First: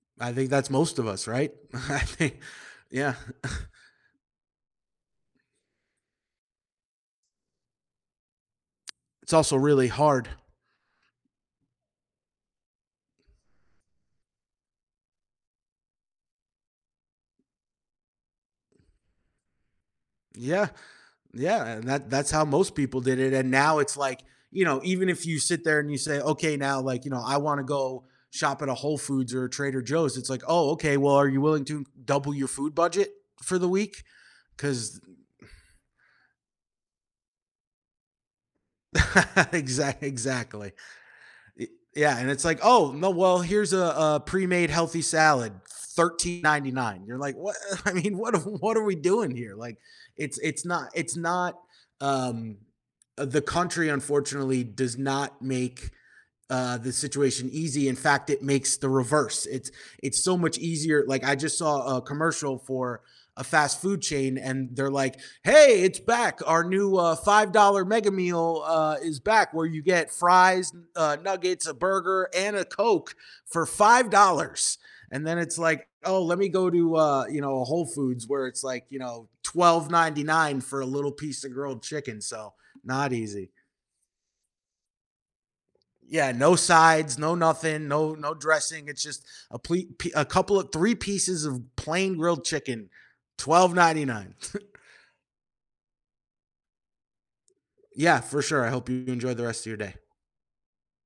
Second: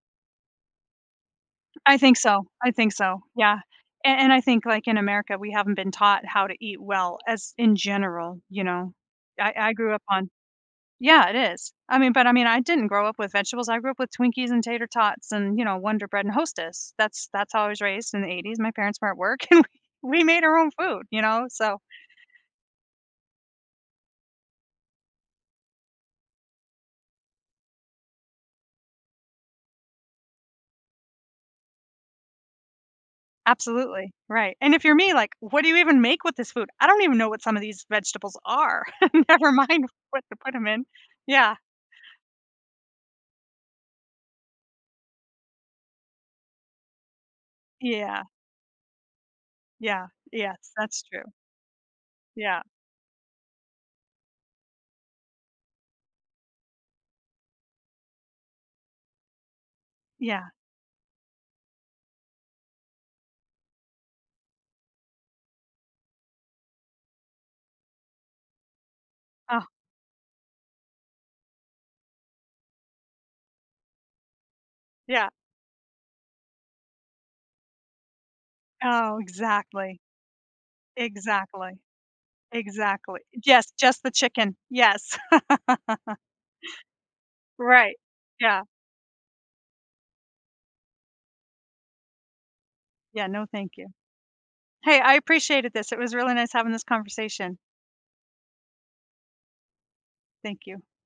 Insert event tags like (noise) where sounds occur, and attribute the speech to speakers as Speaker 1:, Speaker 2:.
Speaker 1: I think that's most of us, right?
Speaker 2: I
Speaker 1: I
Speaker 2: think
Speaker 1: think
Speaker 2: so. I think
Speaker 1: yeah.
Speaker 2: so, yeah.
Speaker 1: (chuckles)
Speaker 2: And and I think like in America, we haven't been taught how to eat well as in general, you know.
Speaker 1: It's
Speaker 2: I
Speaker 1: also
Speaker 2: I
Speaker 1: really
Speaker 2: grew up on
Speaker 1: hard.
Speaker 2: yeah, it is. I mean but I mean, I didn't grow up with vegetables. I grew up with Twinkies and tater tots and, you know, Wonder Bread and Hostess. That's that's how I was raised in the 80s. My parents were at work and we we made our
Speaker 1: Yeah,
Speaker 2: own food, you know,
Speaker 1: yeah.
Speaker 2: so
Speaker 1: And that that's how most people did it. And now it's like, you know, even if you sit there and you say, "Okay, now, like, you know, I wanna go shop at a Whole Foods or a Trader Joe's," it's like, "Oh, okay, well, are you willing to double your food budget for the week?"
Speaker 2: Absolutely, right. And if you're
Speaker 1: 'Cause
Speaker 2: me, like, what do you even make with this food? I don't even know what some of these vegetables are. Never
Speaker 1: (chuckles)
Speaker 2: mind
Speaker 1: Exa
Speaker 2: what to put them
Speaker 1: exactly.
Speaker 2: in. Yeah.
Speaker 1: E yeah, and it's like, "Oh, no, well, here's a a pre-made healthy salad, $13.99." You're like, "What? I mean,
Speaker 2: Yeah.
Speaker 1: what are what are we doing here?" Like,
Speaker 2: Yeah,
Speaker 1: it's it's
Speaker 2: yes,
Speaker 1: not
Speaker 2: that's
Speaker 1: it's
Speaker 2: true.
Speaker 1: not um,
Speaker 2: Yeah.
Speaker 1: uh, the country, unfortunately does not make, uh, the situation easy. In fact, it makes the reverse. It's it's so
Speaker 2: Yeah.
Speaker 1: much easier like, I just saw a commercial for a fast food chain, and they're like, "Hey, it's back, our new, uh, $5 mega meal, uh, is back
Speaker 2: Oh.
Speaker 1: where you get fries, uh, nuggets, a burger, and a Coke for $5." And
Speaker 2: Yeah.
Speaker 1: then it's like, oh, let me go to, uh, you know, a Whole Foods where it's like, you
Speaker 2: Oh,
Speaker 1: know, twelve
Speaker 2: exactly.
Speaker 1: ninety nine for a little piece of
Speaker 2: Exactly.
Speaker 1: grilled chicken, so, not
Speaker 2: Exactly.
Speaker 1: easy.
Speaker 2: Yes, just the chicken, yes. (laughs)
Speaker 1: Yeah, no sides, no nothing,
Speaker 2: Right,
Speaker 1: no no
Speaker 2: yeah.
Speaker 1: dressing, it's just a pli pi a couple of 3 pieces of plain grilled chicken,
Speaker 2: Yeah, no, thank
Speaker 1: twelve
Speaker 2: you.
Speaker 1: ninety nine. (chuckles)
Speaker 2: Hey, I appreciated this. It was really nice having this conversation.
Speaker 1: Yeah, for sure. I hope you enjoy the rest of your day.
Speaker 2: Thank you.